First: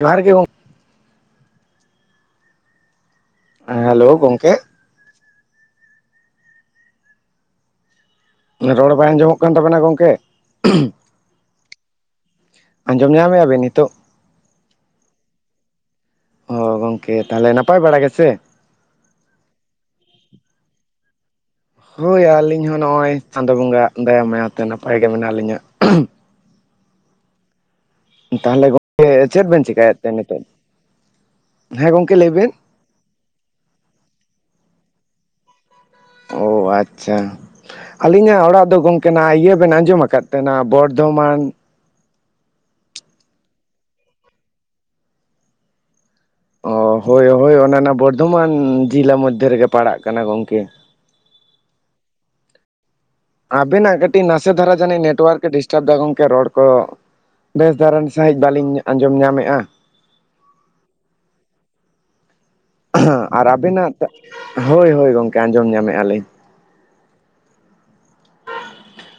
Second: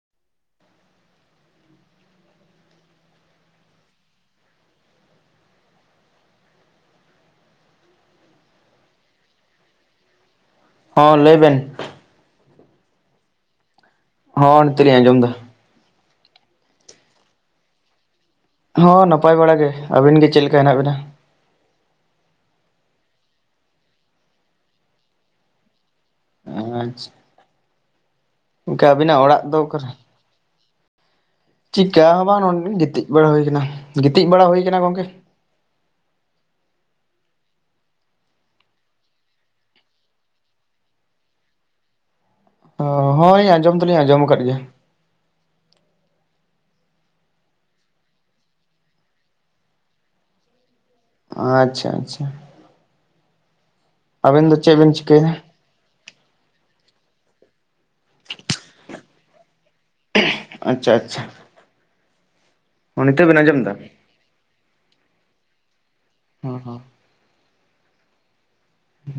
ᱡᱚᱸᱦᱟᱨ ᱜᱮ ᱜᱚᱝᱠ ᱦᱮ ᱦᱮᱞᱳ ᱜᱚᱝᱠᱮ? ᱨᱚᱲ ᱵᱟᱭ ᱟᱸᱡᱚᱢᱚᱜ ᱠᱟᱱ ᱛᱟᱵᱮᱱᱟ ᱜᱚᱝᱠᱮ? ᱦᱚᱸ ᱞᱟᱹᱭᱵᱮᱱ᱾ ᱟᱸᱡᱚᱢ ᱧᱟᱢᱮᱼᱟ ᱵᱮᱱ ᱱᱤᱛᱚᱜ? ᱦᱚᱸ ᱱᱤᱛᱚᱜ ᱞᱤᱧ ᱟᱡᱚᱢ ᱮᱫᱟ᱾ ᱦᱚ ᱜᱚᱝᱠᱮ ᱛᱟᱦᱚᱞᱮ ᱱᱟᱯᱟᱭ ᱵᱟᱲᱟ ᱜᱮᱥᱮ? ᱦᱚᱸ ᱱᱟᱯᱟᱭ ᱵᱟᱲᱟ ᱜᱮ, ᱟᱹᱵᱤᱱ ᱜᱮ ᱪᱮᱫ ᱞᱮᱠᱟ ᱦᱮᱱᱟᱜ ᱵᱤᱱᱟ? ᱦᱳᱭ ᱟᱹᱞᱤᱧ ᱦᱚᱸ ᱱᱚᱜᱼᱚᱭ ᱪᱟᱸᱫᱳ ᱵᱚᱸᱜᱟ ᱟᱜ ᱫᱟᱭᱟ ᱢᱟᱭᱟᱛᱮ ᱱᱟᱯᱟᱭ ᱜᱮ ᱢᱮᱱᱟᱜ ᱞᱤᱧᱟ᱾ ᱟᱪᱪᱷᱟ, ᱛᱟᱦᱚᱞᱮ ᱜᱚᱝᱠᱮ ᱟᱹᱵᱤᱱᱟᱜ ᱚᱲᱟᱜ ᱪᱮᱫ ᱫᱚ ᱵᱮᱱ ᱚᱠᱟ ᱨᱮ? ᱪᱮᱠᱟᱭᱮᱫ ᱛᱮ ᱱᱤᱛᱚᱜ ᱦᱮᱸ ᱪᱤᱠᱟ ᱜᱚᱝᱠᱮ ᱦᱚᱸ ᱞᱟᱹᱭ ᱵᱟᱝ ᱵᱤᱱ ᱱᱚᱱᱰ ᱜᱤᱛᱤᱡ ᱵᱟᱲᱟ ᱦᱩᱭ ᱠᱟᱱᱟ, ᱜᱤᱛᱤᱡ ᱵᱟᱲᱟ ᱦᱩᱭ ᱠᱟᱱᱟ ᱜᱚᱝᱠᱮ᱾ ᱳ ᱟᱪᱪᱷᱟ, ᱟᱹᱞᱤᱧᱟᱜ ᱚᱲᱟᱜ ᱫᱚ ᱜᱚᱝᱠᱮ ᱱᱟᱼ ᱟᱭ ᱤᱭᱟᱹ ᱵᱮᱱ ᱟᱸᱡᱚᱢᱟ ᱠᱟᱫ ᱛᱮ ᱱᱟᱜ ᱱᱟ ᱵᱚᱨᱫᱷᱚᱢᱟᱱ ᱦᱚᱸ ᱦᱳᱭ ᱟᱸᱡᱚᱢ ᱫᱚ ᱞᱤᱧ ᱟᱸᱡᱚᱢ ᱟᱠᱟᱫ ᱜᱮᱭᱟ᱾ ᱚᱸ ᱦᱳᱭ ᱦᱳᱭ ᱚᱱᱟ ᱚᱱᱟ ᱵᱚᱨᱫᱷᱚᱢᱟᱱ ᱡᱤᱞᱟ ᱢᱚᱫᱽᱫᱷᱮ ᱨᱮᱜᱮ ᱯᱟᱲᱟᱜ ᱠᱟᱱᱟ ᱜᱚᱝᱠᱮ ᱟᱪᱪᱷᱟ ᱟᱪᱪᱷᱟ ᱟᱵᱤᱱᱟᱜ ᱠᱟᱹᱴᱤᱡ ᱟᱵᱮᱱ ᱱᱟᱥᱮ ᱫᱚ ᱫᱷᱟᱨᱟ ᱪᱮᱫ ᱵᱮᱱ ᱡᱟᱹᱱᱤᱡ ᱪᱤᱠᱟᱹᱭᱮᱫᱟ ᱱᱮᱴᱣᱟᱨᱠ ᱮ ᱰᱤᱥ ᱠᱟᱱ ᱫᱟ ᱜᱚᱝᱠᱮ ᱨᱚᱲ ᱠᱚ ᱵᱮᱥ ᱫᱷᱟᱨᱟᱱ ᱥᱟᱺᱦᱤᱡ ᱵᱟᱹᱞᱤᱧ ᱟᱸᱡᱚᱢ ᱧᱟᱢᱮᱫᱼᱟ ᱟᱪᱪᱷᱟ ᱼ ᱟᱪᱪᱷᱟᱼᱼ ᱦᱮᱸ ᱟᱨ ᱟᱸᱡᱚᱢ ᱮᱫᱟ ᱟᱵᱤᱱᱟᱜ ᱦᱳᱭ ᱦᱳᱭ ᱜᱚᱝᱠᱮ ᱟᱸᱡᱚᱢ ᱧᱟᱢᱮᱫ ᱟᱞᱤᱧ᱾ ᱦᱚᱸ ᱦᱚᱸ,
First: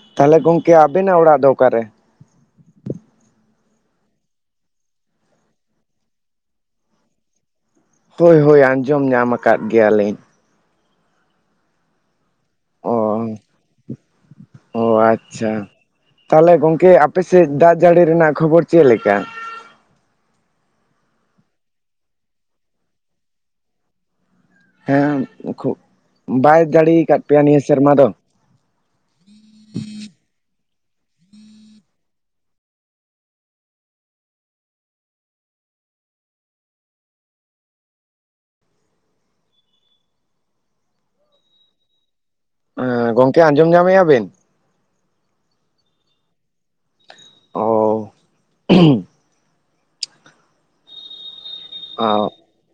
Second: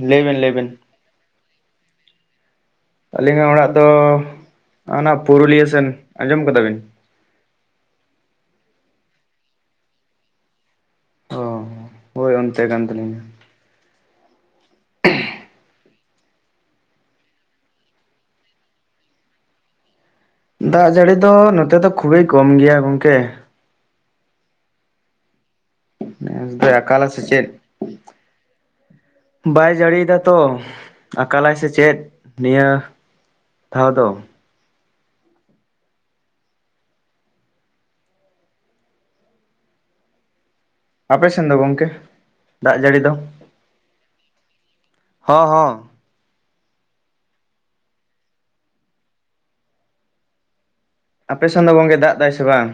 ᱞᱟᱹᱭ ᱛᱷᱟᱞᱮ ᱵᱮᱱ ᱞᱟᱹᱭ ᱵᱮᱱ ᱜᱚᱝᱠᱮ ᱟᱵᱤᱱᱟᱜ ᱚᱲᱟᱜ ᱫᱚ ᱚᱠᱟ ᱨᱮ? ᱟᱹᱞᱤᱧᱟᱜ ᱚᱲᱟᱜ ᱫᱚ ᱚᱱᱟ ᱯᱩᱨᱩᱞᱤᱭᱟᱹ ᱥᱮᱱ, ᱟᱸᱡᱚᱢ ᱠᱟᱫᱟ ᱵᱤᱱ? ᱦᱳᱭ ᱦᱳᱭ ᱟᱸᱡᱚᱢ ᱧᱟᱢ ᱟᱠᱟᱫ ᱜᱮᱭᱟ ᱞᱤᱧ ᱚ ᱦᱳᱭ ᱚᱱᱛᱮ ᱠᱟᱱ ᱛᱟᱹᱞᱤᱧᱟ᱾ ᱳ ᱟᱪᱪᱷᱟ᱾ ᱛᱟᱦᱚᱞᱮ ᱜᱚᱝᱠᱮ ᱟᱯᱮᱥᱮᱫ ᱫᱟᱜ ᱡᱟᱹᱲᱤ ᱨᱮᱱᱟᱜ ᱠᱷᱚᱵᱚᱨ ᱪᱮᱫ ᱞᱮᱠᱟ? ᱫᱟᱜ ᱡᱟᱹᱲᱤ ᱫᱚ ᱱᱚᱛᱮ ᱫᱚ ᱠᱷᱩᱵ ᱮ ᱠᱚᱢ ᱜᱮᱭᱟ ᱜᱚᱝᱠᱮ ᱦᱮᱸ ᱠᱷᱩᱵ ᱱᱮᱥ ᱵᱟᱭ ᱫᱚᱭ ᱫᱟᱲᱮ ᱟᱠᱟᱞᱟ ᱥᱮ ᱠᱟᱫ ᱯᱮᱭᱟ ᱪᱮᱫ ᱱᱤᱭᱟᱹ ᱥᱮᱨᱢᱟ ᱫᱚ ᱵᱟᱭ ᱡᱟᱹᱲᱤᱭ ᱫᱟ ᱛᱚ ᱟᱠᱟᱞ ᱟᱭ ᱥᱮ ᱪᱮᱫ ᱱᱤᱭᱟ ᱫᱷᱟᱣ ᱫᱚ᱾ ᱟᱯᱮ ᱥᱮᱱ ᱫᱚ ᱜᱚᱢᱠᱮ? ᱮᱸ ᱜᱚᱝᱠᱮ ᱟᱸᱡᱚᱢ ᱧᱟᱢᱮᱜᱼᱟ ᱵᱤᱱ? ᱦᱚᱸ ᱦᱚᱸ᱾ ᱚᱻ᱾ ᱟᱯᱮ ᱥᱮᱱ ᱫᱚ ᱜᱚᱝᱠᱮ ᱫᱟᱜ ᱚ ᱫᱟᱭ ᱥᱮ ᱵᱟᱝ?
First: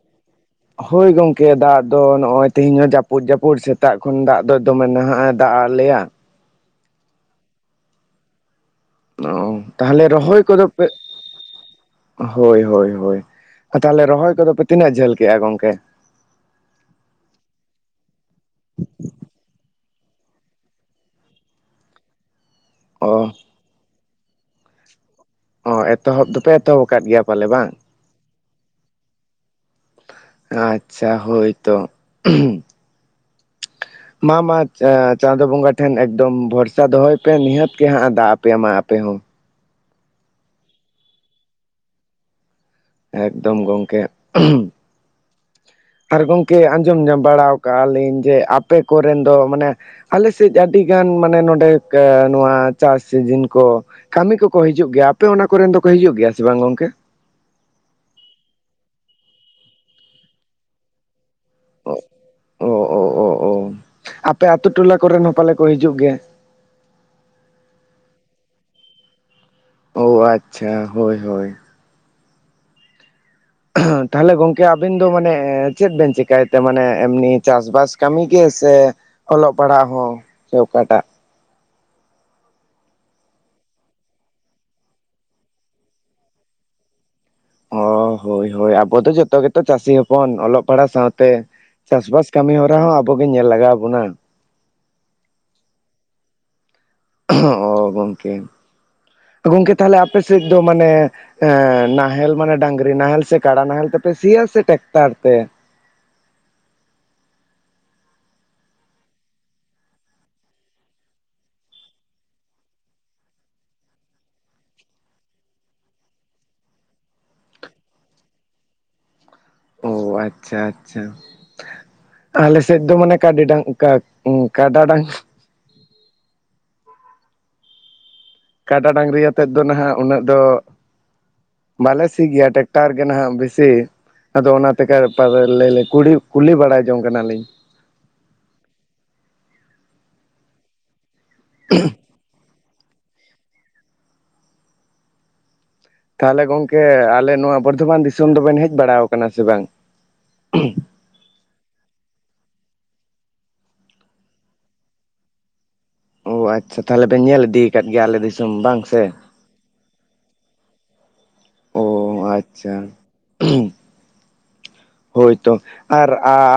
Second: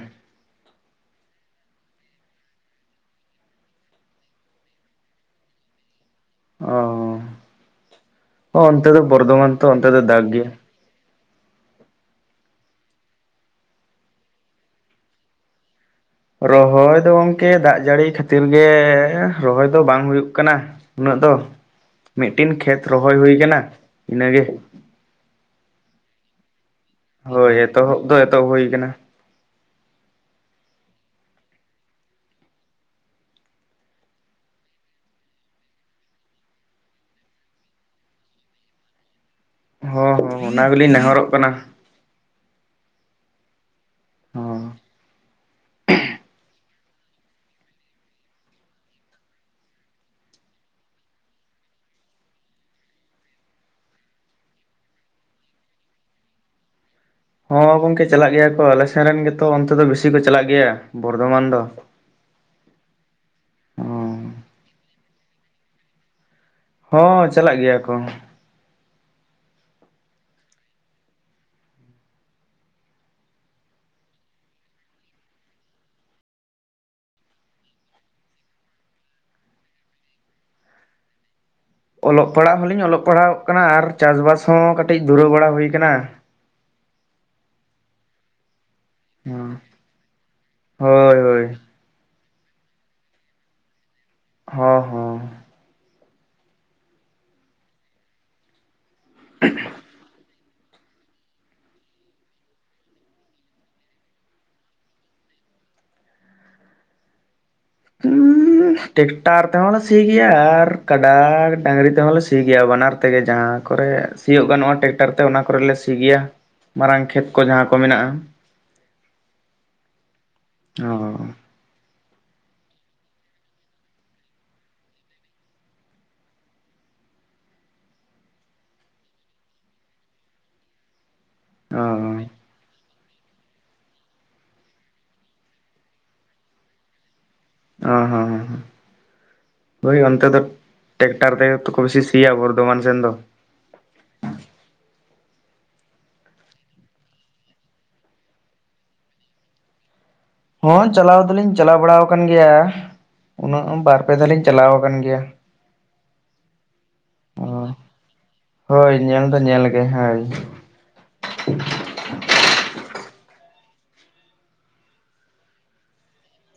ᱦᱳᱭ ᱜᱚᱝᱠᱮ ᱫᱟᱜ ᱫᱚ ᱱᱚᱜ-ᱚᱭ ᱛᱮᱦᱮᱧ ᱦᱚᱸ ᱡᱟᱹᱯᱩᱫ ᱼ ᱡᱟᱹᱯᱩᱫ ᱥᱮᱛᱟᱜ ᱠᱷᱚᱱ ᱫᱟᱜ ᱫᱚ ᱫᱚᱢᱮ ᱱᱟᱦᱟᱼᱜ ᱮᱸᱻ ᱫᱟᱜᱼᱟᱫ ᱞᱮᱭᱟ᱾ ᱚᱻ᱾ ᱚᱱᱛᱮ ᱫᱚ ᱵᱚᱨᱫᱷᱚᱢᱟᱱ ᱛᱚ ᱚᱱᱛᱮ ᱫᱚ ᱫᱟᱜ ᱜᱮᱭᱟ᱾ ᱵ [inaudible] ᱦᱳᱭ - ᱦᱳᱭ - ᱦᱳᱭ᱾ ᱛᱟᱦᱚᱞᱮ ᱨᱚᱦᱚᱭ ᱠᱚᱫᱚ ᱯᱮ ᱛᱤᱱᱟᱹᱜ ᱡᱷᱟᱹᱞ ᱠᱮᱜᱼᱟ ᱜᱚᱝᱠᱮ? ᱨᱚᱦᱚᱭ ᱫᱚ ᱜᱚᱝᱠᱮ ᱫᱟᱜ ᱡᱟᱹᱲᱤ ᱠᱷᱟᱹᱛᱤᱨ ᱜᱮᱻ ᱨᱚᱦᱚᱭ ᱫᱚ ᱵᱟᱝ ᱦᱩᱭᱩᱜ ᱠᱟᱱᱟ ᱩᱱᱟᱹᱜ ᱫᱚ, ᱢᱤᱫᱴᱤᱱ ᱠᱷᱮᱛ ᱨᱚᱦᱚᱭ ᱚ ᱦᱩᱭ ᱠᱟᱱᱟ᱾ ᱤᱱᱟᱹᱜᱮ᱾ ᱚ ᱮᱛᱚᱦᱚᱵ ᱫᱚᱯᱮ ᱫᱚᱛᱚ [unintelligible] ᱟᱠᱟᱫ ᱜᱮᱭᱟ᱾ ᱯᱟᱞᱮ ᱦᱳᱭ ᱵᱟᱝ ᱮᱛᱚᱦᱚᱵ ᱫᱚ ᱮᱛᱚᱦᱚᱵ ᱦᱳᱭ ᱟᱠᱟᱱᱟ᱾ ᱟᱪᱪᱷᱟ ᱦᱳᱭ ᱛᱚ᱾ ᱢᱟ ᱢᱟ ᱮᱸᱻᱪᱟ ᱪᱟᱸᱫᱳ ᱵᱚᱸᱜᱟ ᱴᱷᱮᱱ ᱮᱠᱫᱚᱢ ᱵᱷᱚᱨᱥᱟ ᱫᱚᱦᱚᱭ ᱯᱮ, ᱱᱤᱦᱟᱹᱛ ᱜᱮ ᱦᱟᱸᱜᱼᱟ ᱮᱸᱻ ᱫᱟᱜ ᱟᱯᱮᱭᱟ ᱟᱯᱮ ᱦᱚᱸ᱾ ᱦᱚᱸ ᱦᱚᱸ ᱦᱚᱸ ᱚᱱᱟ ᱜᱮᱞᱤᱧ ᱱᱮᱦᱚᱨᱚᱼᱜ ᱠᱟᱱᱟ᱾ ᱮᱠᱫᱚᱢ ᱜᱚᱝᱠᱮ᱾ ᱦᱚᱸ ᱟᱨ ᱜᱚᱝ ᱠᱮ ᱟᱸᱡᱚᱢ ᱧᱟᱢ ᱵᱟᱲᱟᱣ ᱠᱟᱜᱼᱟ ᱞᱤᱧ, ᱡᱮ ᱟᱯᱮ ᱠᱚᱨᱮᱱ ᱫᱚ ᱢᱟᱱᱮ ᱟᱞᱮ ᱥᱮᱡ ᱟᱹᱰᱤᱜᱟᱱ ᱢᱟᱱᱮ ᱱᱚᱸᱰᱮ ᱠᱟᱻ ᱱᱚᱣᱟ ᱪᱟᱥ ᱥᱤᱡᱤᱱ ᱠᱚ ᱠᱟᱹᱢᱤ ᱠᱚᱠᱚ ᱦᱤᱡᱩᱜ ᱜᱮᱭᱟ, ᱟᱯᱮ ᱚᱱᱟ ᱠᱚᱨᱮᱱ ᱫᱚ ᱠᱚ ᱦᱤᱡᱩᱜ ᱜᱮᱭᱟ, ᱥᱮ ᱵᱟᱝ ᱜᱚᱝᱠᱮ? ᱦᱚᱸ ᱜᱚᱝᱠᱮ ᱪᱟᱞᱟᱜ ᱜᱮᱭᱟ ᱠᱚ, ᱟᱞᱮ ᱥᱮᱱ ᱨᱮᱱ ᱜᱮᱛᱚ ᱚᱱᱛᱮ ᱫᱚ ᱵᱮᱥᱤ ᱠᱚ ᱪᱟᱞᱟᱜ ᱜᱮᱭᱟ, ᱵᱚᱨᱫᱷᱚᱢᱟᱱ ᱫᱚ᱾ ᱚ, ᱚ, ᱚ, ᱚ ᱟᱯᱮ ᱟᱛᱳ ᱴᱚᱞᱟ ᱠᱚᱨᱮᱱ ᱦᱚᱸ ᱯᱟᱞᱮ ᱠᱚ ᱦᱤᱡᱩᱜ ᱜᱮᱭᱟ? ᱦᱚᱸ ᱪᱟᱞᱟᱜ ᱜᱮᱭᱟ ᱠᱚ᱾ ᱳ ᱟᱪᱪᱷᱟ ᱦᱳᱭ ᱦᱳᱭ᱾ ᱛᱟᱦᱞᱮ ᱜᱚᱝᱠᱮ ᱟᱵᱤᱱ ᱫᱚ ᱢᱟᱱᱮ ᱪᱮᱫ ᱵᱮᱱ ᱪᱮᱠᱟᱭᱛᱮ ᱢᱟᱱᱮ ᱮᱢᱱᱤ ᱪᱟᱥᱵᱟᱥ ᱠᱟᱹᱢᱤ ᱜᱮ? ᱥᱮ ᱚᱞᱚᱜ ᱯᱟᱲᱦᱟᱜ ᱦᱚᱸ ᱥᱮ ᱚᱠᱟᱴᱟᱜ? ᱚᱞᱚᱜ ᱯᱟᱲᱦᱟᱜ ᱦᱚᱞᱤᱧ ᱚᱞᱚᱜ ᱯᱟᱲᱦᱟᱣᱚᱜ ᱠᱟᱱᱟ, ᱟᱨ ᱪᱟᱥᱵᱟᱥ ᱦᱚᱸ ᱠᱟᱹᱴᱤᱡ ᱫᱷᱩᱨᱟᱹᱣ ᱵᱟᱲᱟ ᱦᱩᱭ ᱠᱟᱱᱟ᱾ ᱚ ᱦᱳᱭ ᱦᱳᱭ᱾ ᱟᱵᱚ ᱫᱚ ᱡᱦᱚᱛᱚ ᱜᱮᱛᱚ ᱪᱟᱥᱤ ᱦᱚᱯᱚᱱ, ᱚᱞᱚᱜ ᱯᱟᱲᱦᱟᱜ ᱥᱟᱶ ᱦᱳᱭ ᱛᱮ ᱦᱳᱭ ᱪᱟᱥᱵᱟᱥ ᱠᱟᱹᱢᱤ ᱦᱚᱨᱟ ᱦᱚᱸ ᱟᱵᱚ ᱜᱮ ᱧᱮᱞ ᱞᱟᱜᱟᱣ ᱵᱚᱱᱟ᱾ ᱦᱚᱸ ᱦᱚᱸ᱾ ᱚ ᱜᱚᱝᱠᱮ, ᱜᱚᱝᱠᱮ ᱛᱟᱦᱚᱞᱮ ᱟᱯᱮ ᱥᱮᱡ ᱫᱚ ᱢᱟᱱᱮ ᱮᱸ ᱱᱟᱦᱮᱞ ᱢᱟᱱᱮ ᱰᱟᱝᱨᱤ ᱱᱟᱦᱮᱞ ᱥᱮ ᱠᱟᱲᱟ ᱱᱟᱦᱮᱞ ᱛᱮᱯᱮ ᱥᱤᱭᱟ ᱥᱮ ᱴᱮᱠᱴᱟᱨ ᱛᱮ? [inaudible] ᱦᱚᱸ ᱴᱮᱠᱴᱟᱨ ᱛᱮᱦᱚᱸ ᱞᱮ ᱥᱤ ᱜᱮᱭᱟ, ᱟᱨ ᱠᱟᱰᱟ ᱰᱟᱝᱨᱤ ᱛᱮᱦᱚᱸ ᱞᱮ ᱥᱤ ᱜᱮᱭᱟ ᱵᱟᱱᱟᱨ ᱛᱮᱜᱮ ᱡᱟᱦᱟᱸ ᱠᱚᱨᱮ ᱥᱤᱭᱳᱜ ᱜᱟᱱᱚᱜᱼᱟ ᱴᱮᱠᱴᱟᱨ ᱛᱮ ᱚᱱᱟ ᱠᱚᱨᱮᱞᱮ ᱥᱤ ᱜᱮᱭᱟ ᱢᱟᱨᱟᱝ ᱠᱷᱮᱛ ᱠᱚ ᱡᱟᱦᱟᱸ ᱠᱚ ᱢᱮᱱᱟᱜᱼᱟ᱾ ᱳ ᱟᱪᱪᱷᱟ ᱟᱪᱪᱷᱟ᱾ ᱚ ᱟᱞᱮ ᱥᱮᱫ ᱫᱚ ᱢᱟᱱᱮ ᱠᱟᱰᱤ ᱰᱟᱝ ᱠᱟᱜ ᱠᱟᱰᱟ ᱰᱟᱝ ᱠᱟᱰᱟ ᱰᱟᱝᱨᱤ ᱟᱛᱮᱫ ᱫᱚ ᱱᱟᱦᱟᱜ ᱩᱱᱟᱹᱜ ᱫᱚ ᱚ ᱵᱟᱞᱮ ᱥᱤ ᱜᱮᱭᱟ, ᱴᱮᱠᱴᱟᱨ ᱜᱮ ᱱᱟᱦᱟᱜ ᱵᱮᱥᱤ᱾ ᱟᱫᱚ ᱚᱱᱟᱛᱮ [unintelligible] ᱩᱲᱤ ᱠᱩᱞᱤ ᱵᱟᱲᱟ ᱡᱚᱝ ᱠᱟᱱᱟᱞᱤᱧ᱾ ᱚ ᱦᱚᱸ ᱦᱚᱸ ᱦᱚᱸ ᱦᱳᱭ ᱚᱱᱛᱮ ᱫᱚ ᱴᱮᱠᱴᱟᱨ ᱛᱮ ᱜᱮ ᱛᱚ ᱠᱚ ᱵᱤᱥᱤ ᱥᱤᱭᱟ ᱵᱚᱨᱫᱷᱚᱢᱟᱱ ᱥᱮᱱ ᱫᱚ᱾ ᱛᱟᱦᱚᱞᱮ ᱜᱚᱝᱠᱮ ᱟᱞᱮ ᱱᱚᱣᱟ ᱵᱚᱨᱫᱷᱚᱢᱟᱱ ᱫᱤᱥᱚᱢ ᱫᱚᱵᱮᱱ ᱦᱮᱡ ᱵᱟᱲᱟᱣ ᱠᱟᱱᱟ ᱥᱮ ᱵᱟᱝ? ᱦᱚᱸ ᱪᱟᱞᱟᱣ ᱫᱚᱞᱤᱧ ᱪᱟᱞᱟᱣ ᱵᱟᱲᱟ ᱟᱠᱟᱱ ᱜᱮᱭᱟ᱾ ᱩᱱᱟᱹᱜ ᱵᱟᱨ ᱯᱮ ᱫᱷᱟᱞᱤᱧ ᱪᱟᱞᱟᱣ ᱠᱟᱱ ᱜᱮᱭᱟ᱾ ᱳ ᱟᱪᱪᱷᱟ ᱛᱟᱦᱚᱞᱮ ᱵᱮᱱ ᱧᱮᱞ ᱤᱫᱤ ᱠᱟᱫ ᱜᱮᱭᱟ ᱟᱞᱮ ᱫᱤᱥᱚᱢ ᱵᱟᱝ ᱦᱳᱭ ᱥᱮ? ᱧᱮᱞ ᱧᱮᱞ ᱜᱮ ᱦᱟᱭ ᱚ ᱟᱪᱪᱷᱟ ᱦᱳᱭ ᱛᱚ ᱟᱨ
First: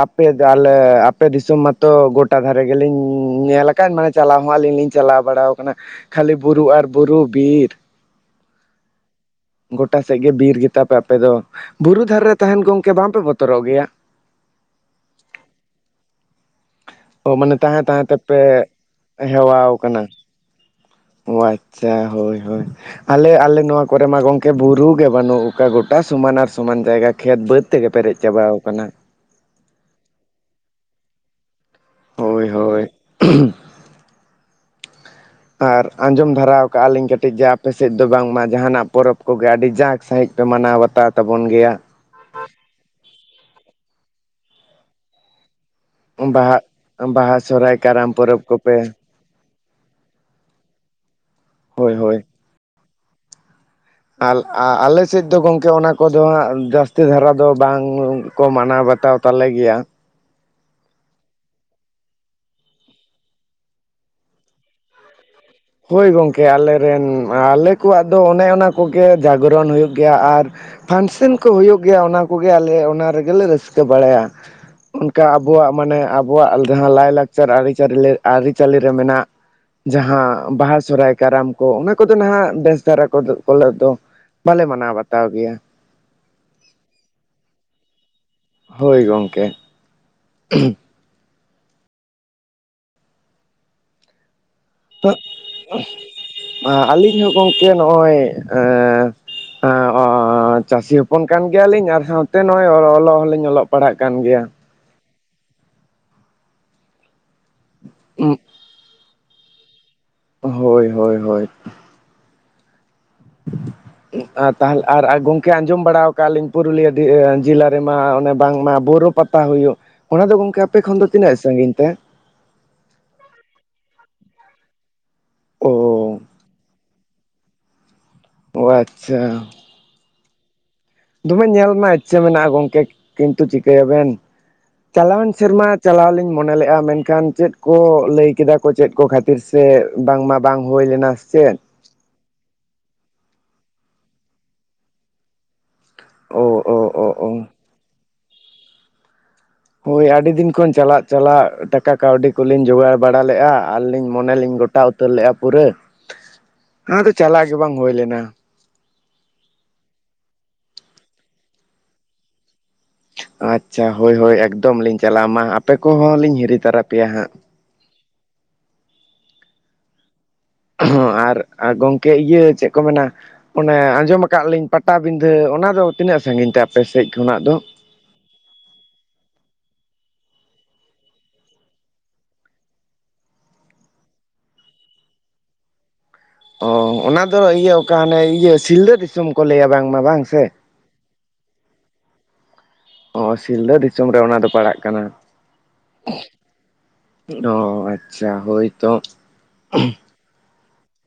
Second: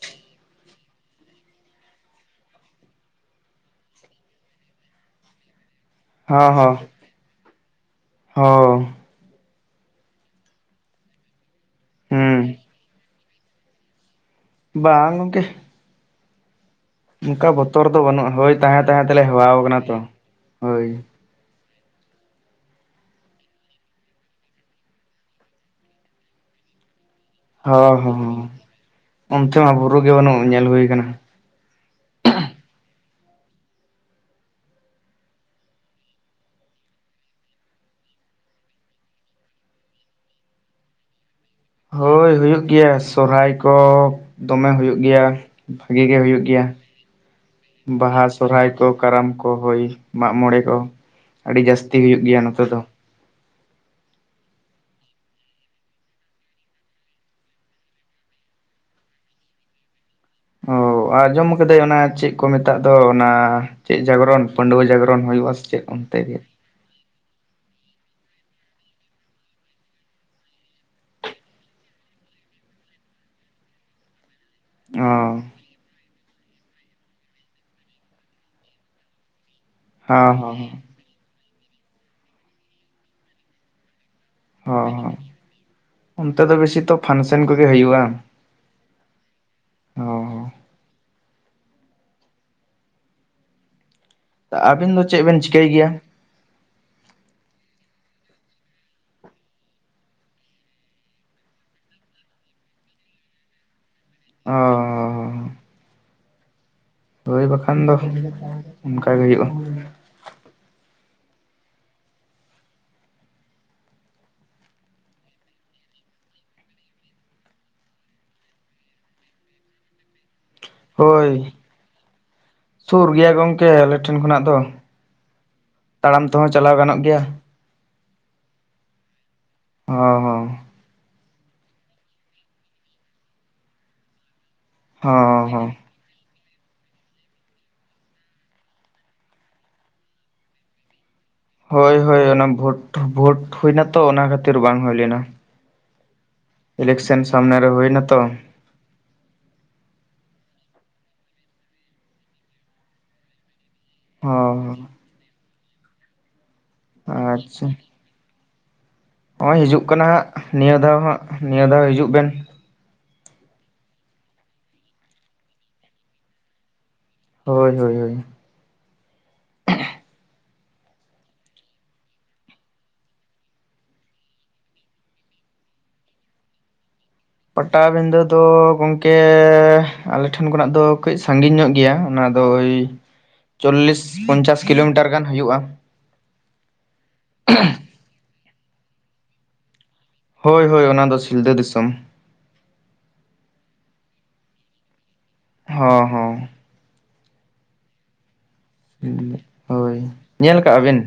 ᱟᱯᱮ ᱟᱞᱮ ᱟᱯᱮ ᱫᱤᱥᱚᱢ ᱢᱟᱛᱚ ᱜᱚᱴᱟ ᱫᱷᱟᱨᱮ ᱜᱮᱞᱤᱧ ᱧᱮᱞ ᱟᱠᱟ ᱠᱟᱫ ᱢᱟᱱᱮ ᱪᱟᱞᱟᱣ ᱦᱚᱸ ᱟᱹᱞᱤᱧ ᱞᱤᱧ ᱪᱟᱞᱟᱣ ᱵᱟᱲᱟᱣ ᱠᱟᱱᱟ ᱠᱷᱟᱹᱞᱤ ᱵᱩᱨᱩ ᱟᱨ ᱵᱩᱨᱩ ᱵᱤᱨ ᱦᱚᱻ ᱜᱚᱴᱟ ᱥᱮᱫ ᱜᱮ ᱵᱤᱨ ᱜᱮᱛᱟ ᱯᱮ ᱟᱯᱮ ᱫᱚ ᱵᱩᱨᱩ ᱫᱷᱟᱨᱮ ᱨᱮ ᱦᱩᱸ ᱛᱟᱦᱮᱱ ᱜᱚᱝᱠᱮ ᱵᱟᱝᱯᱮ ᱵᱚᱛᱚᱨᱚᱜ ᱜᱮᱭᱟ? ᱵᱟᱝ ᱜᱚᱝᱠᱮ ᱚᱱᱠᱟ ᱢᱟᱱᱮ ᱛᱟᱸᱦᱮ ᱵᱚᱛᱚᱨ ᱛᱟᱸᱦᱮ ᱫᱚ ᱵᱟᱹᱱᱩᱜᱼᱟ ᱛᱮᱯᱮ ᱦᱳᱭ ᱛᱟᱦᱮᱸ ᱛᱟᱦᱮᱸ ᱛᱮᱞᱮ ᱦᱮᱣᱟᱣ ᱟᱠᱟᱱᱟ ᱛᱚ ᱠᱟᱱᱟ᱾ ᱦᱳᱭ ᱳ ᱟᱪᱪᱷᱟ ᱦᱳᱭ ᱦᱳᱭ᱾ ᱟᱞᱮ ᱟᱞᱮ ᱱᱚᱣᱟ ᱠᱚᱨᱮ ᱢᱟ ᱜᱚᱝᱠᱮ ᱵᱩᱨᱩ ᱜᱮ ᱵᱟᱹᱱᱩᱜ ᱠᱟᱜ ᱜᱚᱴᱟ ᱥᱚᱢᱟᱱ ᱟᱨ ᱥᱚᱢᱟᱱ ᱡᱟᱭᱜᱟ ᱠᱷᱮᱛ ᱵᱟᱹᱫᱽ ᱛᱮᱜᱮ ᱦᱚᱸ ᱯᱮᱨᱮᱡ ᱦᱚᱸ ᱪᱟᱵᱟᱣ ᱟᱠᱟᱱᱟ᱾ ᱚᱱᱛᱮ ᱢᱟ ᱵᱩᱨᱩ ᱜᱮ ᱵᱟᱱᱩᱜ ᱧᱮᱞ ᱦᱩᱭ ᱠᱟᱱᱟ᱾ ᱦᱳᱭ ᱦᱳᱭ ᱟᱨ ᱟᱸᱡᱚᱢ ᱫᱷᱟᱨᱟᱣ ᱟᱠᱟᱜᱼᱟ ᱞᱤᱧ ᱠᱟᱹᱴᱤᱡ ᱡᱮ ᱟᱯᱮᱥᱮᱫ ᱫᱚ ᱵᱟᱝᱢᱟ ᱡᱟᱦᱟᱱᱟᱜ ᱯᱚᱨᱚᱵᱽ ᱠᱚᱜᱮ ᱟᱹᱰᱤ ᱡᱟᱸᱠ ᱥᱟᱺᱦᱤᱡ ᱯᱮ ᱢᱟᱱᱟᱣ ᱵᱟᱛᱟᱣ ᱛᱟᱵᱚᱱ ᱜᱮᱭᱟ? ᱦᱳᱭ ᱦᱩᱭᱩᱜ ᱜᱮᱭᱟ ᱥᱚᱨᱦᱟᱭ ᱠᱚ ᱫᱚᱢᱮ ᱦᱩᱭᱩᱜ ᱜᱮᱭᱟ᱾ ᱵᱷᱟᱜᱤ ᱜᱮ ᱦᱩᱭᱩᱜ ᱵᱟᱦᱟ ᱜᱮᱭᱟ ᱵᱟᱦᱟ ᱥᱚᱦᱨᱟᱭ ᱠᱟᱨᱟᱢ ᱵᱟᱦᱟ ᱯᱚᱨᱚᱵᱽ ᱥᱚᱨᱦᱟᱭ ᱠᱚᱯᱮ ᱠᱚ ᱠᱟᱨᱟᱢ ᱠᱚ ᱠᱚ ᱦᱳᱭ ᱢᱟᱜ ᱢᱚᱬᱮ ᱠᱚ ᱟᱹᱰᱤ ᱦᱳᱭ ᱡᱟᱹᱥᱛᱤ ᱦᱳᱭ ᱦᱩᱭᱩᱜ ᱜᱮᱭᱟ ᱱᱚᱛᱮ ᱫᱚ᱾ ᱟᱞ ᱟᱞᱮ ᱥᱮᱫ ᱫᱚ ᱜᱚᱝᱠᱮ ᱚᱱᱟ ᱠᱚᱫᱚ ᱦᱟᱸᱜ ᱡᱟᱹᱥᱛᱤ ᱫᱷᱟᱨᱟ ᱫᱚ ᱵᱟᱝ ᱠᱚ ᱢᱟᱱᱟᱣ ᱵᱟᱛᱟᱣ ᱛᱟᱞᱮ ᱜᱮᱭᱟ ᱚᱻ ᱟᱸᱡᱚᱢ ᱠᱟᱹᱫᱟᱹᱧ ᱚᱱᱟ ᱪᱮᱫ ᱠᱚ ᱢᱮᱛᱟᱜ ᱫᱚ ᱚᱱᱟ ᱪᱮᱫ ᱡᱟᱜᱽᱨᱚᱱ ᱯᱟᱺᱰᱩᱣᱟᱹ ᱡᱟᱜᱽᱨᱚᱱ ᱦᱩᱭᱩᱜᱼᱟ ᱥᱮ ᱪᱮᱫ ᱦᱳᱭ ᱚᱱᱛᱮ ᱜᱮ ᱜᱚᱝᱠᱮ ᱟᱞᱮᱨᱮᱱ ᱟᱞᱮ ᱠᱚᱣᱟᱜ ᱫᱚ ᱚᱱᱮ ᱚᱱᱟ ᱠᱚᱜᱮ ᱡᱟᱜᱽᱨᱚᱱ ᱦᱩᱭᱩᱜ ᱜᱮᱭᱟ ᱟᱨ ᱯᱷᱟᱱᱥᱮᱱ ᱠᱚ ᱦᱩᱭᱩᱜ ᱜᱮᱭᱟ ᱚᱱᱟ ᱠᱚᱜᱮ ᱟᱞᱮ ᱚᱱᱟ ᱨᱮᱜᱮᱞᱮ ᱨᱟᱹᱥᱠᱟᱹ ᱵᱟᱲᱟᱭᱟ᱾ ᱚ ᱚᱱᱠᱟ ᱟᱵᱚᱣᱟᱜ ᱢᱟᱱᱮᱼᱼ ᱟᱵᱚᱣᱟᱜ ᱡᱟᱦᱟᱸ ᱞᱟᱭ ᱞᱟᱠᱪᱟᱨ ᱟᱹᱨᱤᱪᱟᱹ ᱟᱹᱨᱤᱪᱟᱹᱞᱤ ᱨᱮ ᱢᱮᱱᱟᱜ ᱦᱚᱸ ᱡᱟᱦᱟᱸ ᱦᱚᱸ ᱥᱚᱨᱦᱟᱭ ᱠᱟᱨᱟᱢ ᱠᱚ ᱚᱱᱟ ᱠᱚᱫᱚ ᱱᱟᱦᱟᱜ ᱵᱮᱥ ᱫᱷᱟᱨᱟ ᱠᱚ ᱠᱚᱞ ᱫᱚ ᱵᱟᱞᱮ ᱦᱚᱸ ᱢᱟᱱᱟᱣ ᱦᱚᱸ ᱵᱟᱛᱟᱣ ᱜᱮᱭᱟ᱾ ᱚᱱᱛᱮ ᱫᱚ ᱵᱮᱥᱤ ᱛᱚ ᱯᱷᱟᱱᱥᱮᱱ ᱠᱚᱜᱮ ᱦᱳᱭᱳᱼᱟ᱾ ᱦᱳᱭ ᱜᱚᱝᱠᱮ᱾ ᱚᱸ ᱦᱩᱸ ᱟᱵᱤᱱ ᱛᱚ ᱫᱚ ᱪᱮᱫ ᱵᱮᱱ ᱪᱤᱠᱟᱹᱭ ᱜᱮᱭᱟ? ᱟᱹᱞᱤᱧ ᱦᱚᱸ ᱜᱚᱝᱠᱮ ᱱᱚᱜᱼᱚᱭ ᱮᱸ ᱚᱸ ᱚᱸ ᱚᱸᱪᱟᱹᱥᱤ ᱦᱚᱯᱚᱱ ᱠᱟᱱ ᱜᱮᱭᱟᱞᱤᱧ ᱟᱨ ᱥᱟᱶᱛᱮ ᱱᱚᱜᱼᱚᱭ ᱚᱞᱚᱜ ᱦᱚᱞᱤᱧ ᱚᱞᱚᱜ ᱯᱟᱲᱦᱟᱜ ᱠᱟᱱ ᱜᱮᱭᱟ᱾ ᱚ ᱦᱳᱭ ᱵᱟᱠᱷᱟᱱ ᱫᱚ ᱚᱱᱠᱟ ᱜᱮ ᱦᱩᱭᱩᱜᱼᱟ᱾ ᱦᱳᱭ ᱦᱳᱭ ᱦᱳᱭ᱾ [inaudible] ᱛᱟᱦᱚᱞᱮ ᱟᱨ ᱜᱚᱢᱠᱮ ᱟ ᱟᱸᱡᱚᱢ ᱵᱟᱲᱟ ᱠᱟᱜ ᱞᱤᱧ ᱯᱩᱨᱩᱞᱤᱭᱟᱹ ᱡᱮᱞᱟ ᱨᱮᱢᱟ ᱚᱱᱮ ᱵᱟᱝᱢᱟ ᱵᱩᱨᱳ ᱯᱟᱛᱟ ᱯᱟ ᱦᱩᱭᱩᱜ ᱚᱱᱟ ᱫᱚ ᱜᱚᱝᱠᱮ ᱟᱯᱮ ᱠᱷᱚᱱ ᱫᱚ ᱦᱳᱭ ᱛᱤᱱᱟᱹᱜ ᱥᱟᱹᱜᱤᱧ ᱛᱮ? ᱥᱩᱨ ᱜᱮᱭᱟ ᱜᱚᱝᱠᱮ ᱟᱞᱮ ᱴᱷᱮᱱ ᱠᱷᱚᱱᱟᱜ ᱫᱚ ᱚ ᱛᱟᱲᱟᱢ ᱛᱮᱦᱚᱸ ᱪᱟᱞᱟᱣ ᱜᱟᱱᱚᱜ ᱜᱮᱭᱟ᱾ ᱳ ᱟᱪᱪᱷᱟ᱾ ᱦᱚᱸ ᱦᱚᱸ᱾ ᱫᱚᱢᱮ ᱧᱮᱞ ᱨᱮᱱᱟᱜ ᱤᱪᱪᱷᱟᱹ ᱢᱮᱱᱟᱜᱼᱟ ᱜᱚᱝᱠᱮ ᱠᱤᱱᱛᱩ ᱪᱤᱠᱟᱹᱭᱟᱵᱮᱱ ᱪᱟᱞᱟᱣᱮᱱ ᱦᱚᱸ ᱦᱚᱸ ᱥᱮᱨᱢᱟ ᱪᱟᱞᱟᱣ ᱞᱤᱧ ᱢᱚᱱᱮ ᱞᱮᱜ-ᱟ ᱢᱮᱱᱠᱷᱟᱱ ᱪᱮᱫ ᱠᱚ ᱞᱟᱹᱭ ᱠᱮᱫᱟ ᱠᱚ ᱪᱮᱫ ᱠᱚ ᱠᱷᱟᱹᱛᱤᱨ ᱥᱮ ᱵᱟᱝᱢᱟ ᱵᱟᱝ ᱦᱩᱭ ᱞᱮᱱᱟ ᱥᱮ ᱪᱮᱫ ᱦᱳᱭ ᱦᱳᱭ ᱚᱱᱟ ᱵᱷᱳᱴ ᱵᱷᱳᱴ ᱦᱩᱭᱱᱟ ᱛᱚ ᱚᱱᱟ ᱠᱷᱟᱹᱛᱤᱨ ᱵᱟᱝ ᱦᱩᱭ ᱞᱮᱱᱟ᱾ ᱚ ᱚ ᱚ ᱤᱞᱮᱠᱥᱮᱱ ᱚ ᱥᱟᱢᱱᱮ ᱨᱮ ᱦᱩᱭᱱᱟ ᱛᱚ᱾ ᱦᱳᱭ ᱟᱹᱰᱤ ᱫᱤᱱ ᱠᱷᱚᱱ ᱪᱟᱞᱟᱜ ᱪᱟᱞᱟᱜ ᱴᱟᱠᱟ ᱠᱟᱹᱣᱰᱤ ᱠᱚᱞᱤᱧ ᱡᱚᱜᱟᱲ ᱵᱟᱲᱟ ᱞᱮᱜᱼᱟ ᱟᱨᱞᱤᱧ ᱚ ᱢᱚᱱᱮ ᱞᱤᱧ ᱜᱚᱴᱟ ᱩᱛᱟᱹᱨ ᱞᱮᱜᱼᱟ ᱯᱩᱨᱟᱹ ᱟᱫᱚ ᱪᱟᱞᱟᱜ ᱜᱮ ᱟᱪᱪᱷᱟ ᱵᱟᱝ ᱦᱩᱭ ᱞᱮᱱᱟ᱾ ᱱᱚᱜᱼᱚᱭ ᱦᱤᱡᱩᱜ ᱠᱟᱱᱟ ᱦᱟᱸᱜ ᱱᱤᱭᱟᱹ ᱫᱷᱟᱣ ᱦᱟᱸᱜ ᱱᱤᱭᱟᱹ ᱫᱷᱟᱣ ᱦᱤᱡᱩᱜ ᱵᱮᱱ᱾ ᱟᱪᱪᱷᱟ ᱦᱳᱭ ᱦᱳᱭ ᱮᱠᱫᱚᱢ ᱞᱤᱧ ᱪᱟᱞᱟᱜᱼᱟ ᱢᱟ ᱟᱯᱮ ᱠᱚᱦᱚᱸ ᱞᱤᱧ ᱦᱤᱨᱤ ᱛᱟᱨᱟ ᱯᱮᱭᱟ ᱦᱟᱸᱜ᱾ ᱦᱳᱭ ᱦᱳᱭ ᱦᱳᱭ᱾ ᱦᱚᱸ ᱟᱨ ᱜᱚᱢᱠᱮ ᱤᱭᱟᱹ ᱪᱮᱫ ᱠᱚ ᱢᱮᱱᱟ ᱚᱱᱮ ᱟᱸᱡᱚᱢ ᱟᱠᱟᱜ ᱞᱤᱧ ᱯᱟᱴᱟᱵᱤᱸᱫᱷᱟᱹ ᱚᱱᱟ ᱫᱚ ᱛᱤᱱᱟᱹᱜ ᱥᱟᱺᱜᱤᱧ ᱛᱮ ᱟᱯᱮ ᱥᱮᱡ ᱠᱷᱚᱱᱟᱜ ᱫᱚ? ᱯᱟᱴᱟᱵᱤᱫᱷᱟᱹ ᱫᱚ ᱜᱚᱝᱠᱮᱻ ᱟᱞᱮ ᱴᱷᱮᱱ ᱠᱷᱚᱱᱟᱜ ᱫᱚ ᱠᱟᱹᱡ ᱥᱟᱺᱜᱤᱧ ᱧᱚᱜ ᱜᱮᱭᱟ᱾ ᱚᱱᱟ ᱫᱚ ᱳᱭ ᱪᱚᱞᱞᱤᱥ ᱯᱚᱧᱪᱟᱥ ᱠᱤᱞᱳᱢᱤᱴᱟᱨ ᱜᱟᱱ ᱦᱩᱭᱩᱜᱼᱟ᱾ ᱚ ᱚᱱᱟ ᱫᱚ ᱤᱭᱟᱹ ᱚᱠᱟ ᱦᱟᱱᱮ ᱤᱭᱟᱹ ᱥᱤᱞᱫᱟᱹ ᱫᱤᱥᱚᱢ ᱠᱚ ᱞᱟᱹᱭᱟ ᱵᱟᱝ ᱢᱟ ᱵᱟᱝ ᱥᱮ ᱦᱳᱭ ᱦᱳᱭ ᱚᱱᱟ ᱫᱚ ᱥᱤᱞᱫᱟᱹ ᱫᱤᱥᱚᱢ᱾ ᱚ ᱥᱤᱞᱫᱟᱹ ᱫᱤᱥᱚᱢ ᱨᱮ ᱚᱱᱟ ᱫᱚ ᱯᱟᱲᱟᱜ ᱠᱟᱱᱟ᱾ ᱦᱚᱸ ᱦᱚᱸ ᱚ ᱟᱪᱪᱷᱟ ᱦᱳᱭ ᱦᱳᱭ ᱧᱮᱞ ᱠᱟᱜᱼᱟ ᱵᱮᱱ?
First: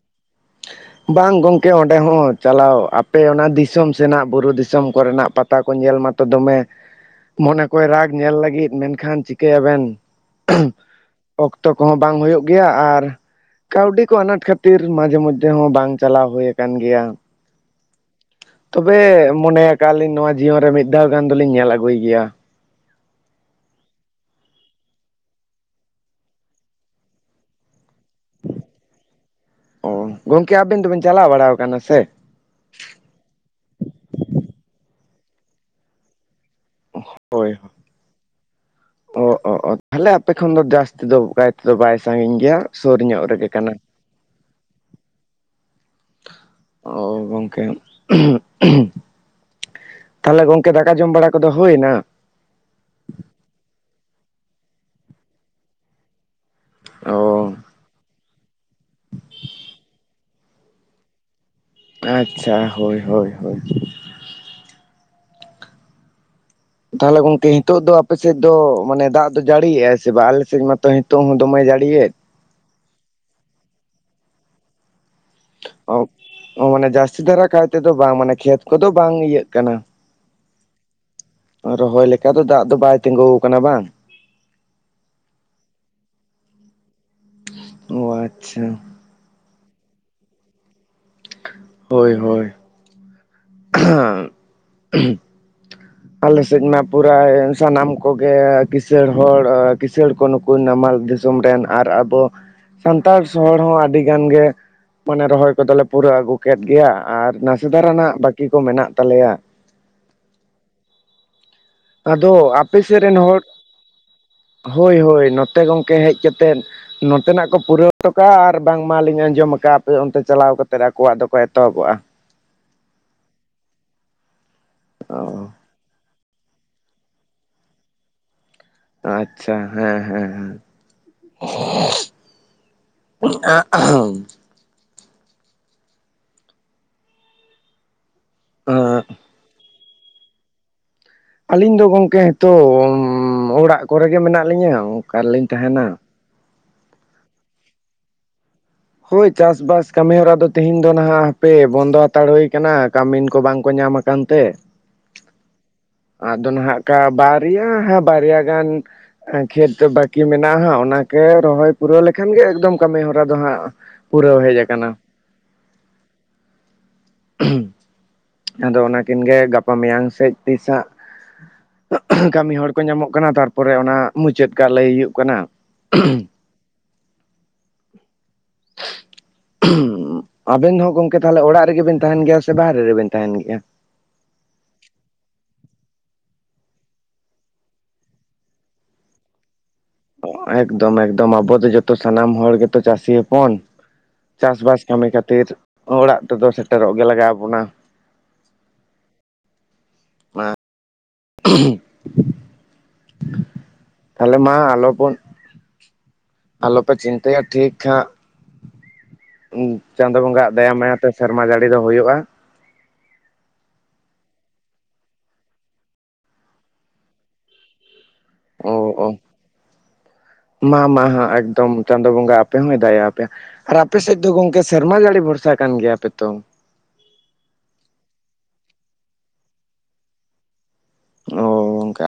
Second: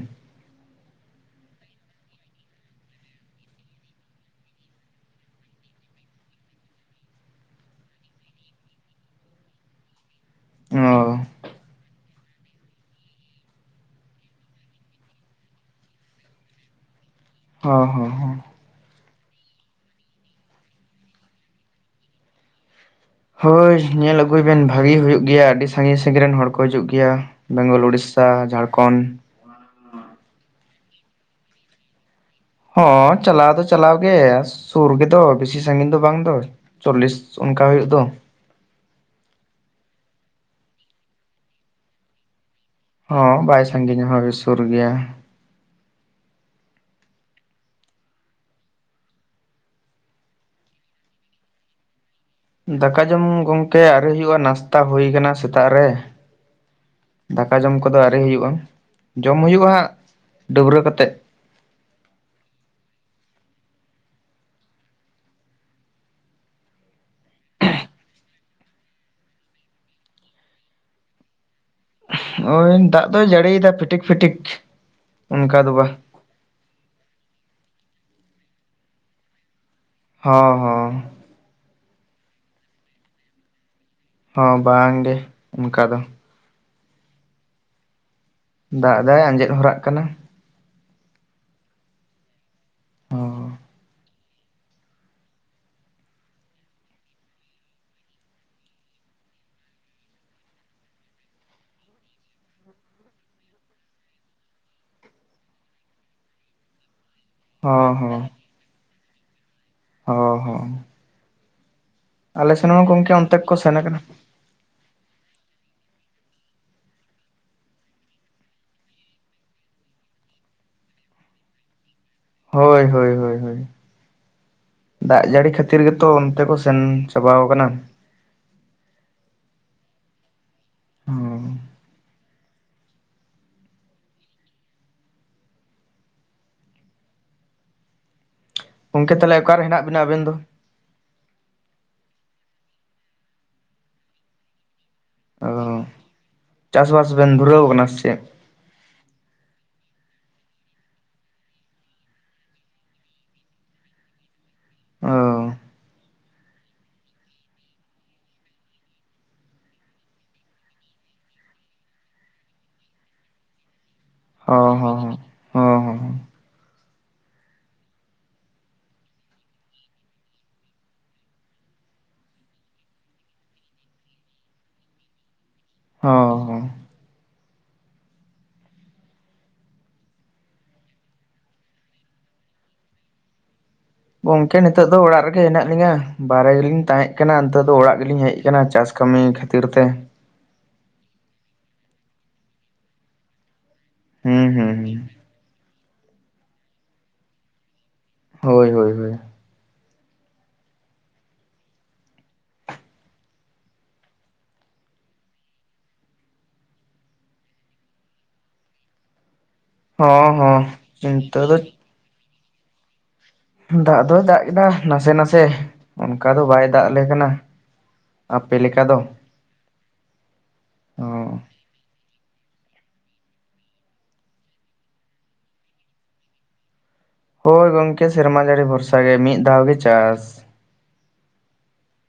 ᱵᱟᱝ ᱜᱚᱝᱠᱮ ᱚᱸᱰᱮ ᱦᱚᱸ ᱪᱟᱞᱟᱣ ᱟᱯᱮ ᱚᱱᱟ ᱫᱤᱥᱚᱢ ᱥᱮᱱᱟᱜ ᱵᱩᱨᱩ ᱫᱤᱥᱚᱢ ᱠᱚᱨᱮᱱᱟᱜ ᱯᱟᱛ ᱛᱟ ᱠᱚ ᱧᱮᱞ ᱢᱟᱛᱚ ᱫᱚᱢᱮ ᱢᱚᱱᱮ ᱠᱚᱭ ᱨᱟᱜᱽ ᱧᱮᱞ ᱞᱟᱹᱜᱤᱫ ᱢᱮᱱᱠᱷᱟᱱ ᱪᱤᱠᱟᱹᱭᱟᱵᱮᱱ ᱩᱸᱦᱩᱸ ᱚ ᱚᱠᱛᱚ ᱠᱚᱦᱚᱸ ᱵᱟᱝ ᱦᱩᱭᱩᱜ ᱜᱮᱭᱟ ᱟᱨ ᱠᱟᱹᱣᱰᱤ ᱠᱚ ᱟᱱᱟᱴ ᱠᱷᱟᱹᱛᱤᱨ ᱢᱟᱡᱷᱮ ᱢᱚᱫ ᱫᱮ ᱦᱚᱸ ᱵᱟᱝ ᱪᱟᱞᱟᱣ ᱦᱩᱭ ᱟᱠᱟᱱ ᱜᱮᱭᱟ᱾ ᱦᱚᱸ ᱦᱚᱸ᱾ ᱛᱚᱵᱮ ᱢᱚᱱᱮ ᱠᱟᱜᱼᱟ ᱠᱟᱜᱞᱤᱧ ᱱᱚᱣᱟ ᱡᱤᱭᱚᱱ ᱨᱮ ᱢᱤᱫ ᱫᱷᱟᱣ ᱜᱟᱱ ᱫᱚᱞᱤᱧ ᱧᱮᱞ ᱟᱹᱜᱩᱭ ᱜᱮᱭᱟ᱾ ᱦᱳᱭ ᱧᱮᱞ ᱟᱹᱜᱩᱭ ᱵᱮᱱ ᱵᱷᱟᱹᱜᱤ ᱦᱩᱭᱩᱜ ᱜᱮᱭᱟ ᱟᱹᱰᱤ ᱥᱟᱺᱜᱤᱧ ᱥᱟᱺᱜᱤᱧ ᱨᱮᱱ ᱦᱚᱲ ᱠᱚ ᱦᱤᱡᱩᱜ ᱜᱮᱭᱟ᱾ ᱵᱮᱝᱜᱚᱞ, ᱩᱲᱤᱥᱥᱷᱟ, ᱡᱷᱟᱲᱠᱷᱚᱱᱰ ᱚ ᱜᱚᱝᱠᱮ ᱟᱵᱮᱱ ᱫᱚᱵᱮᱱ ᱪᱟᱞᱟᱣ ᱵᱟᱲᱟᱣ ᱠᱟᱱᱟ ᱥᱮ? ᱦᱚᱸ ᱪᱟᱞᱟᱣ ᱫᱚ ᱪᱟᱞᱟᱣ ᱜᱮ ᱥᱩᱨ ᱜᱮᱫᱚ ᱵᱮᱥᱤ ᱥᱟᱺᱜᱤᱧ ᱫᱚ ᱵᱟᱝ ᱫᱚ ᱪᱚᱞᱞᱤᱥ ᱦᱳᱭ ᱚᱱᱠᱟ ᱦᱳᱭ᱾ ᱦᱩᱭᱩᱜ ᱫᱚ᱾ ᱚ ᱚ ᱛᱟᱦᱚᱞᱮ ᱟᱯᱮ ᱠᱷᱚᱱ ᱫᱚ ᱡᱟᱹᱥᱛᱤ ᱫᱚ ᱡᱟᱹᱥᱛᱤ ᱫᱚ ᱵᱟᱭ ᱥᱟᱺᱜᱤᱧ ᱜᱮᱭᱟ᱾ ᱥᱩᱨ ᱧᱚᱜ ᱦᱚᱸ ᱨᱮᱜᱮ ᱵᱟᱭ ᱠᱟᱱᱟ᱾ ᱥᱟᱺᱜᱤᱧᱟ ᱦᱚᱸ ᱥᱩᱨ ᱜᱮᱭᱟ᱾ ᱚ ᱜᱚᱝᱠᱮ ᱩᱸᱦᱩᱜ ᱩᱸᱦᱩᱜ᱾ ᱛᱟᱦᱚᱞᱮ ᱜᱚᱝᱠᱮ ᱫᱟᱠᱟ ᱡᱚᱢ ᱵᱟᱲᱟ ᱠᱚᱫᱚ ᱦᱩᱭᱱᱟ᱾ ᱫᱟᱠᱟ ᱡᱚᱢ ᱜᱚᱢᱠᱮ ᱟᱹᱣᱨᱤ ᱦᱩᱭᱩᱜᱼᱟ ᱱᱟᱥᱛᱟ ᱦᱳᱭ ᱟᱠᱟᱱᱟ ᱥᱮᱛᱟᱜ ᱨᱮ᱾ ᱚ ᱫᱟᱠᱟ ᱡᱚᱢ ᱠᱚᱫᱚ ᱟᱣᱨᱤ ᱦᱩᱭᱩᱜᱼᱟ, ᱡᱚᱢ ᱦᱩᱭᱩᱜᱼᱟ ᱦᱟᱸᱜ ᱰᱟᱹᱵᱽᱨᱟᱹ ᱠᱟᱛᱮᱫ᱾ ᱟᱪᱪᱷᱟ ᱦᱳᱭ ᱦᱳᱭ ᱦᱳᱭ ᱛᱟᱦᱚᱞᱮ ᱜᱚᱢᱠᱮ ᱱᱤᱛᱚᱜ ᱫᱚ ᱟᱯᱮ ᱥᱮᱫ ᱫᱚ ᱢᱟᱱᱮ ᱫᱟᱜ ᱫᱚ ᱡᱟᱹᱲᱤᱭᱮᱜ ᱟᱭ ᱥᱮ ᱵᱟᱝ, ᱟᱞᱮ ᱥᱮᱫ ᱢᱟᱛᱚ ᱱᱤᱛᱚᱜ ᱦᱚᱸ ᱫᱚᱢᱮ ᱡᱟᱹᱲᱤᱭᱮᱫ᱾ ᱳᱭ ᱫᱟᱜ ᱫᱚᱜ ᱡᱟᱹᱲᱤᱭᱮᱫᱟ ᱯᱷᱤᱴᱤᱠ ᱯᱷᱤᱴᱤᱠ ᱚᱱᱠᱟ ᱫᱚ ᱵᱟᱝ ᱚ ᱢᱟᱱᱮ ᱡᱟᱹᱥᱛᱤ ᱫᱷᱟᱨᱟ ᱠᱟᱭ ᱛᱮᱫᱚ ᱵᱟᱝ ᱢᱟᱱᱮ ᱠᱷᱮᱛ ᱠᱚᱫᱚ ᱵᱟᱝ ᱤᱭᱟᱹᱜ ᱠᱟᱱᱟ᱾ ᱦᱚᱸ ᱦᱚᱸ ᱨᱚᱦᱚᱭ ᱞᱮᱠᱟ ᱫᱚ ᱫᱟᱜ ᱫᱚ ᱵᱟᱭ ᱛᱤᱜᱩ ᱠᱟᱱᱟ ᱵᱟᱝ ᱦᱚᱸ ᱵᱟᱝ ᱜᱮ ᱚᱱᱠᱟ ᱫᱚ ᱚ ᱟᱪᱪᱷᱟ ᱯᱨᱟᱭ ᱟᱸᱡᱮᱫ ᱦᱚᱨᱟᱜ ᱠᱟᱱᱟ ᱦᱳᱭ ᱦᱳᱭ ᱦᱚᱸ [unintelligible] ᱟᱞᱮ ᱥᱮᱫ ᱢᱟ ᱯᱩᱨᱟᱹ ᱥᱟᱱᱟᱢ ᱠᱚᱜᱮ ᱠᱤᱥᱟᱹᱲ ᱦᱚᱲ ᱠᱤᱥᱟᱹᱲ ᱠᱚ ᱱᱩᱠᱩ᱾ ᱠᱚ ᱱᱟᱢᱟᱞ ᱫᱤᱥᱚᱢ ᱨᱮᱱ ᱟᱨ ᱟᱵᱚ ᱥᱟᱱᱛᱟᱲ ᱦᱚᱲ ᱦᱚᱸ ᱟᱹᱰᱤ ᱜᱟᱱ ᱜᱮ ᱢᱟᱱᱮ ᱨᱚᱦᱚᱭ ᱠᱚᱫᱚᱞᱮ ᱯᱩᱨᱟᱹᱣ ᱟᱹᱜᱩ ᱠᱮᱫ ᱜᱮᱭᱟ ᱟᱨ᱾ ᱱᱟᱥᱮ ᱫᱷᱟᱨᱟ ᱦᱚᱸ ᱱᱟᱜ ᱵᱟᱹᱠᱤ ᱠᱚ ᱢᱮᱱᱟᱜ ᱛᱟᱞᱮᱭᱟ ᱚ ᱦᱚᱸ ᱟᱫᱚ ᱟᱞᱮ ᱥᱮᱱ ᱟᱯᱮ ᱦᱚᱸ ᱥᱮᱫ ᱜᱚᱝᱠᱮ ᱨᱮᱱ ᱚᱱᱛᱮ ᱦᱚᱲ, ᱠᱚ ᱥᱮᱱ ᱟᱠᱟᱱᱟ ᱦᱳᱭ ᱦᱳᱭ ᱱᱚᱛᱮ ᱜᱚᱢᱠᱮ ᱦᱮᱡ ᱠᱟᱛᱮᱫ᱾ ᱱᱚᱛᱮᱱᱟᱜ ᱠᱚ ᱯᱩᱨᱟᱹᱣ ᱦᱚᱴᱚ ᱠᱟᱜᱼᱟ, ᱟᱨ ᱵᱟᱝ ᱢᱟᱞᱤᱧ ᱟᱸᱡᱚᱢ ᱠᱟᱫᱼᱟ ᱟᱯᱮ, ᱚᱱᱛᱮ ᱪᱟᱞᱟᱣ ᱠᱟᱛᱮᱫ ᱟᱠᱚᱣᱟᱜ ᱫᱚᱠᱚ ᱮᱛᱚᱦᱚᱵᱚᱜᱼᱟ ᱦᱳᱭ ᱦᱳᱭ ᱦᱳᱭ ᱚ ᱫᱟᱜ ᱡᱟᱹᱲᱤ ᱠᱷᱟᱹᱛᱤᱨ ᱠᱷᱟᱹᱛᱤᱨ ᱜᱮᱛᱚ ᱚᱱᱛᱮ ᱠᱚ ᱥᱮᱱ ᱪᱟᱵᱟᱣ ᱠᱟᱱᱟ᱾ ᱟᱪᱪᱷᱟ ᱦᱮᱸ ᱦᱮᱸ ᱦᱮᱸ᱾ ᱦᱚᱸ [unintelligible] ᱜᱚᱝᱠᱮ ᱛᱟᱦᱞᱮ ᱚᱠᱟᱨᱮ ᱦᱮᱱᱟᱜ ᱵᱤᱱᱟ ᱟᱵᱤᱱ ᱫᱚ᱾ ᱟᱹᱞᱤᱧ ᱫᱚ ᱜᱚᱝᱠᱮ ᱱᱤᱛᱚᱜ ᱚᱲᱟᱜ ᱠᱚᱨᱮᱜ ᱜᱮ ᱢᱮᱱᱟᱜ ᱞᱤᱧᱟᱹ ᱚᱠᱟ ᱨᱮᱞᱤᱧ ᱚ ᱛᱟᱸᱦᱮᱱᱟ᱾ ᱪᱟᱥᱵᱟᱥ ᱵᱮᱱ ᱫᱷᱩᱨᱟᱹᱣ ᱟᱠᱟᱱᱟ ᱥᱮ ᱪᱮᱫ᱾ ᱦᱳᱭ ᱪᱟᱥᱵᱟᱥ ᱠᱟᱹᱢᱤ ᱦᱚᱨᱟ ᱫᱚ ᱛᱮᱦᱮᱧ ᱫᱚ ᱱᱟᱸᱜ ᱦᱟᱯᱮ ᱵᱚᱱᱫᱚ ᱦᱟᱛᱟᱲ ᱦᱩᱭ ᱠᱟᱱᱟ ᱠᱟᱹᱢᱤᱱ ᱠᱚ ᱵᱟᱝᱠᱚ ᱧᱟᱢ ᱾ ᱠᱟᱱᱛᱮ ᱚ ᱟᱫᱚ ᱦᱟᱸᱜᱠᱟ ᱵᱟᱨᱭᱟ ᱦᱮᱸ ᱵᱟᱨᱭᱟ ᱜᱟᱱ ᱠᱷᱮᱛ ᱵᱟᱹᱠᱤ ᱢᱮᱱᱟᱜᱼᱟ ᱦᱟᱸᱜ ᱚᱱᱟᱠᱚ ᱨᱚᱦᱚᱭ ᱯᱩᱨᱟᱹᱣ ᱞᱮᱠᱷᱟᱱ ᱜᱮ ᱮᱠᱫᱚᱢ ᱠᱟᱹᱢᱤ ᱦᱚᱨᱟ ᱫᱚ ᱦᱟᱸᱜ᱾ ᱯᱩᱨᱟᱹᱣ ᱦᱮᱡ ᱚ ᱟᱠᱟᱱᱟ ᱦᱚᱸ ᱦᱚᱸ ᱦᱚᱸ ᱦᱚᱸ ᱦᱚᱸ ᱟᱫᱚ ᱚᱱᱟᱠᱤᱱ ᱜᱮ ᱜᱟᱯᱟ ᱢᱮᱭᱟᱝ ᱥᱮᱡ ᱛᱤᱥ ᱦᱟᱸᱜ᱾ ᱠᱟᱹᱢᱤ ᱦᱚᱲ ᱠᱚ ᱧᱟᱢᱚᱜ ᱠᱟᱱᱟ ᱛᱟᱨᱯᱚᱨᱮ ᱚᱱᱟ ᱢᱩᱪᱟᱹᱫ ᱠᱟᱜ ᱞᱟᱹᱭ ᱦᱩᱭᱩᱜ ᱠᱟᱱᱟ᱾ ᱦᱚᱸ ᱦᱚᱸ ᱟᱵᱮᱱ ᱫᱚ ᱜᱚᱝᱠᱮ ᱛᱟᱞᱦᱮ ᱚᱲᱟᱜ ᱨᱮᱜᱮ ᱵᱤᱱ ᱛᱟᱸᱦᱮᱱ ᱜᱮᱭᱟ ᱥᱮ ᱵᱟᱦᱨᱮ ᱨᱤᱵᱤᱱ ᱛᱟᱸᱦᱮᱱ ᱜᱮᱭᱟ᱾ ᱜᱚᱝᱠᱮ ᱱᱤᱛᱚᱜ ᱫᱚ ᱚᱲᱟᱜ ᱨᱮᱜᱮ ᱦᱮᱱᱟᱜ ᱞᱤᱧᱟ, ᱵᱟᱦᱨᱮ ᱨᱮᱞᱤᱧ ᱛᱟᱦᱮᱸᱜ ᱠᱟᱱᱟ ᱱᱤᱛᱚᱜ ᱫᱚ ᱚᱲᱟᱜ ᱨᱮᱞᱤᱧ ᱦᱮᱡ ᱠᱟᱱᱟ ᱪᱟᱥ ᱠᱟᱹᱢᱤ᱾ ᱠᱷᱟᱛᱤᱨ ᱛᱮ ᱮᱠᱫᱚᱢ ᱮᱠᱫᱚᱢ ᱟᱵᱚ ᱫᱚ ᱡᱚᱛᱚ ᱥᱟᱱᱟᱢ ᱦᱚᱲ ᱜᱮᱛᱚ ᱪᱟᱹᱥᱤ ᱦᱚᱯᱚᱱ᱾ ᱦᱩᱸ ᱦᱩᱸ ᱪᱟᱥᱵᱟᱥ ᱦᱩᱸ ᱠᱟᱹᱢᱤ ᱠᱷᱟᱹᱛᱤᱨ ᱚᱲᱟᱜ ᱛᱮᱫᱚ ᱥᱮᱴᱮᱨᱚᱜ ᱜᱮ ᱞᱟᱜᱟᱣ ᱟᱵᱚᱱᱟ᱾ ᱦᱳᱭ ᱦᱳᱭ ᱦᱳᱭ ᱛᱟᱦᱞᱮ ᱢᱟ ᱵᱚᱱ ᱟᱞᱚᱯᱮ ᱪᱤᱱᱛᱟᱹᱭᱟ ᱴᱷᱤᱠ ᱦᱟᱸᱜ ᱪᱟᱸᱫᱳ ᱦᱚᱸ ᱵᱚᱸᱜᱟ ᱟᱜ ᱦᱚᱸ ᱫᱟᱭᱟᱢ ᱢᱟᱭᱟ ᱛᱮ ᱥᱮᱨᱢᱟ ᱱᱤᱛᱚᱜ ᱡᱟᱹᱲᱤ ᱫᱚ ᱦᱩᱭᱩᱜᱼᱟ᱾ ᱫᱟᱜ ᱫᱚᱭ ᱫᱟᱜ ᱠᱮᱫᱟ ᱱᱟᱥᱮ ᱱᱟᱥᱮ ᱚᱱᱠᱟ ᱫᱚ ᱵᱟᱭ ᱫᱟᱜ ᱟᱞᱮ ᱠᱟᱱᱟ᱾ ᱟᱯᱮ ᱚ ᱞᱮᱠᱟ ᱫᱚ ᱚ ᱢᱟ ᱢᱟ ᱚ ᱮᱠᱫᱚᱢ ᱪᱟᱸᱫᱚ ᱵᱚᱸᱜᱟ ᱟᱯᱮ ᱦᱚᱸ ᱫᱟᱭᱟ, ᱟᱯᱮᱭᱟ ᱟᱨ ᱟᱯᱮ ᱥᱮᱫ ᱫᱚ ᱜᱚᱝᱠᱮ ᱥᱮᱨᱢᱟ ᱡᱟᱹᱲᱤ ᱵᱷᱚᱨᱥᱟ ᱠᱟᱱ ᱜᱮᱭᱟᱯᱮ ᱛᱚ᱾ ᱦᱳᱭ ᱜᱚᱝᱠᱮ ᱥᱮᱨᱢᱟ ᱡᱟᱹᱲᱤ ᱵᱷᱚᱨᱥᱟ ᱜᱮ ᱢᱤᱫ ᱫᱷᱟᱣ ᱜᱮ ᱪᱟᱥ᱾ ᱚ ᱚᱝᱼᱠᱟ